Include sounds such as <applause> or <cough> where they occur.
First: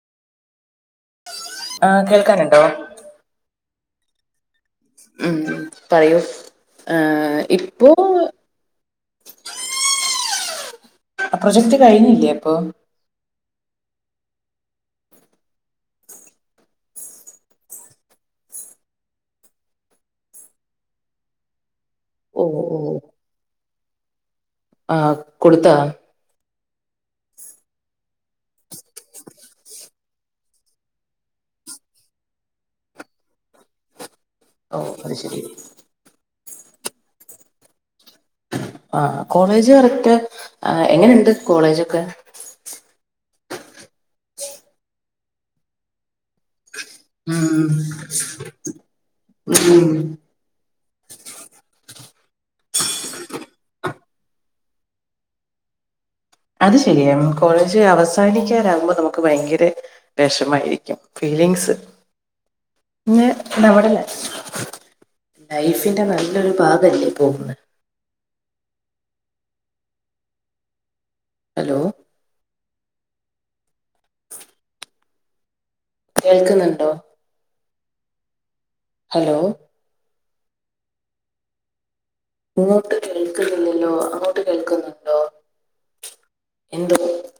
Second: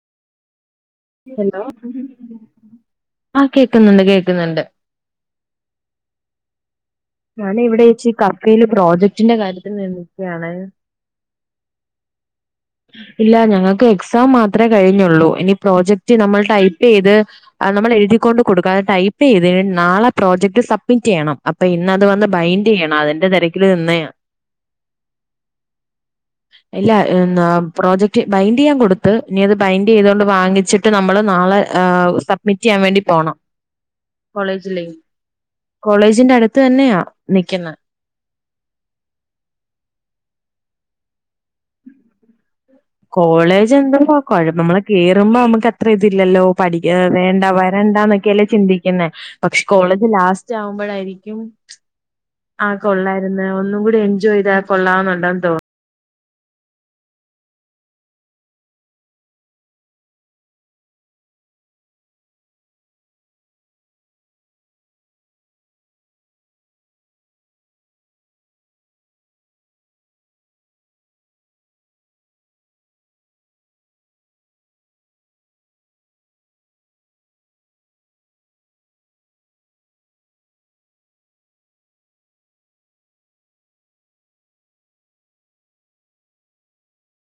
ഹോ ആഹ് കേൾക്കാനുണ്ടോ ആ കേക്കുന്നുണ്ട് കേക്കുന്നുണ്ട് ഉം പറയൂ ഏഹ് ഞാന ഇവിടെ ഇപ്പോ ചച്ചി കപ്പൽ പ്രോജക്ടിന്റെ കാര്യത്തിൽ നിക്കുകയാണ് പ്രൊജക്ട് കഴിഞ്ഞില്ലേ അപ്പൊ ഇല്ല ഞങ്ങക്ക് സം മാത്രമേ കഴിഞ്ഞുള്ളൂ ഇനി പ്രോജക്ട് നമ്മൾ ടൈപ്പ് ചെയ്ത് നമ്മൾ എഴുതിക്കൊണ്ട് കൊടുക്കുക അ ടൈപ്പ് തിന് നാളെ പ്രോജക്ട് സബ്മിറ്റ് ചെയ്യണം അപ്പൊ പിന്നെ അത് വന്ന് ഓ ബൈൻഡ് ഓ ചെയ്യണം അതിന്റെ തിരക്കില് നിന്നെയാണ് ആഹ് കൊടുത്ത ഇല്ല പ്രോജക്ട് ബൈൻഡ് ചെയ്യാൻ കൊടുത്ത് ഇനി അത് ബൈൻഡ് ചെയ്തോൊണ്ട് വാങ്ങിച്ചിട്ട് നമ്മള് െ സബ്മിറ്റ് ചെയ്യാൻ വേണ്ടി പോണം ഓ കോളേജില്ലേ അത് ശരി കോളേജിന്റെ അടുത്ത് തന്നെയാ നിക്കുന്ന ആ കോളേജ് കറക്റ്റ് എങ്ങനെുണ്ട് കോളേജ്ൊക്കെ കോളേജ്, എന്തപ്പകുഴപ്പം നമ്മളുകേറുമ്പോ നമ്മുക്കത്രഇതില്ലല്ലോ. പഠിക്കാ ഉം വേണ്ട, വരണ്ടാന്നൊക്കെയല്ലേ ചിന്തിക്കുന്നേ, പക്ഷേ ഉം കോളേജ് ലാസ്റ്റാകുമ്പം മ്പോളായിരിക്കും ആ.. കൊള്ളായിരുന്നു. ഒന്നുകൂടി എൻജോയ് ചെയ്താൽ കൊള്ളാവെന്നുണ്ടെന്നു തോന്നുന്നു. അതേശരിയാണ്, കോളേജ് അവസാനിക്കാനാകുമ്പോ നമുക്ക്ഭയങ്കരവിഷ മമായിരിക്കും. ലിങ്ക്സ് <unintelligible> ഇന്ന് ശവമടക്കാ ലൈഫിന്റെനല്ലൊരു ഭാഗല്ലേ, പോകുന്നേ <unintelligible> ഹലോ കേൾക്കുന്നുണ്ടോ ഹലോ ഇങ്ങോട്ട് കേൾക്കുന്നില്ലല്ലോ. അങ്ങോട്ട് കേൾക്കുന്നുണ്ടോ? എന്തൊക്കെ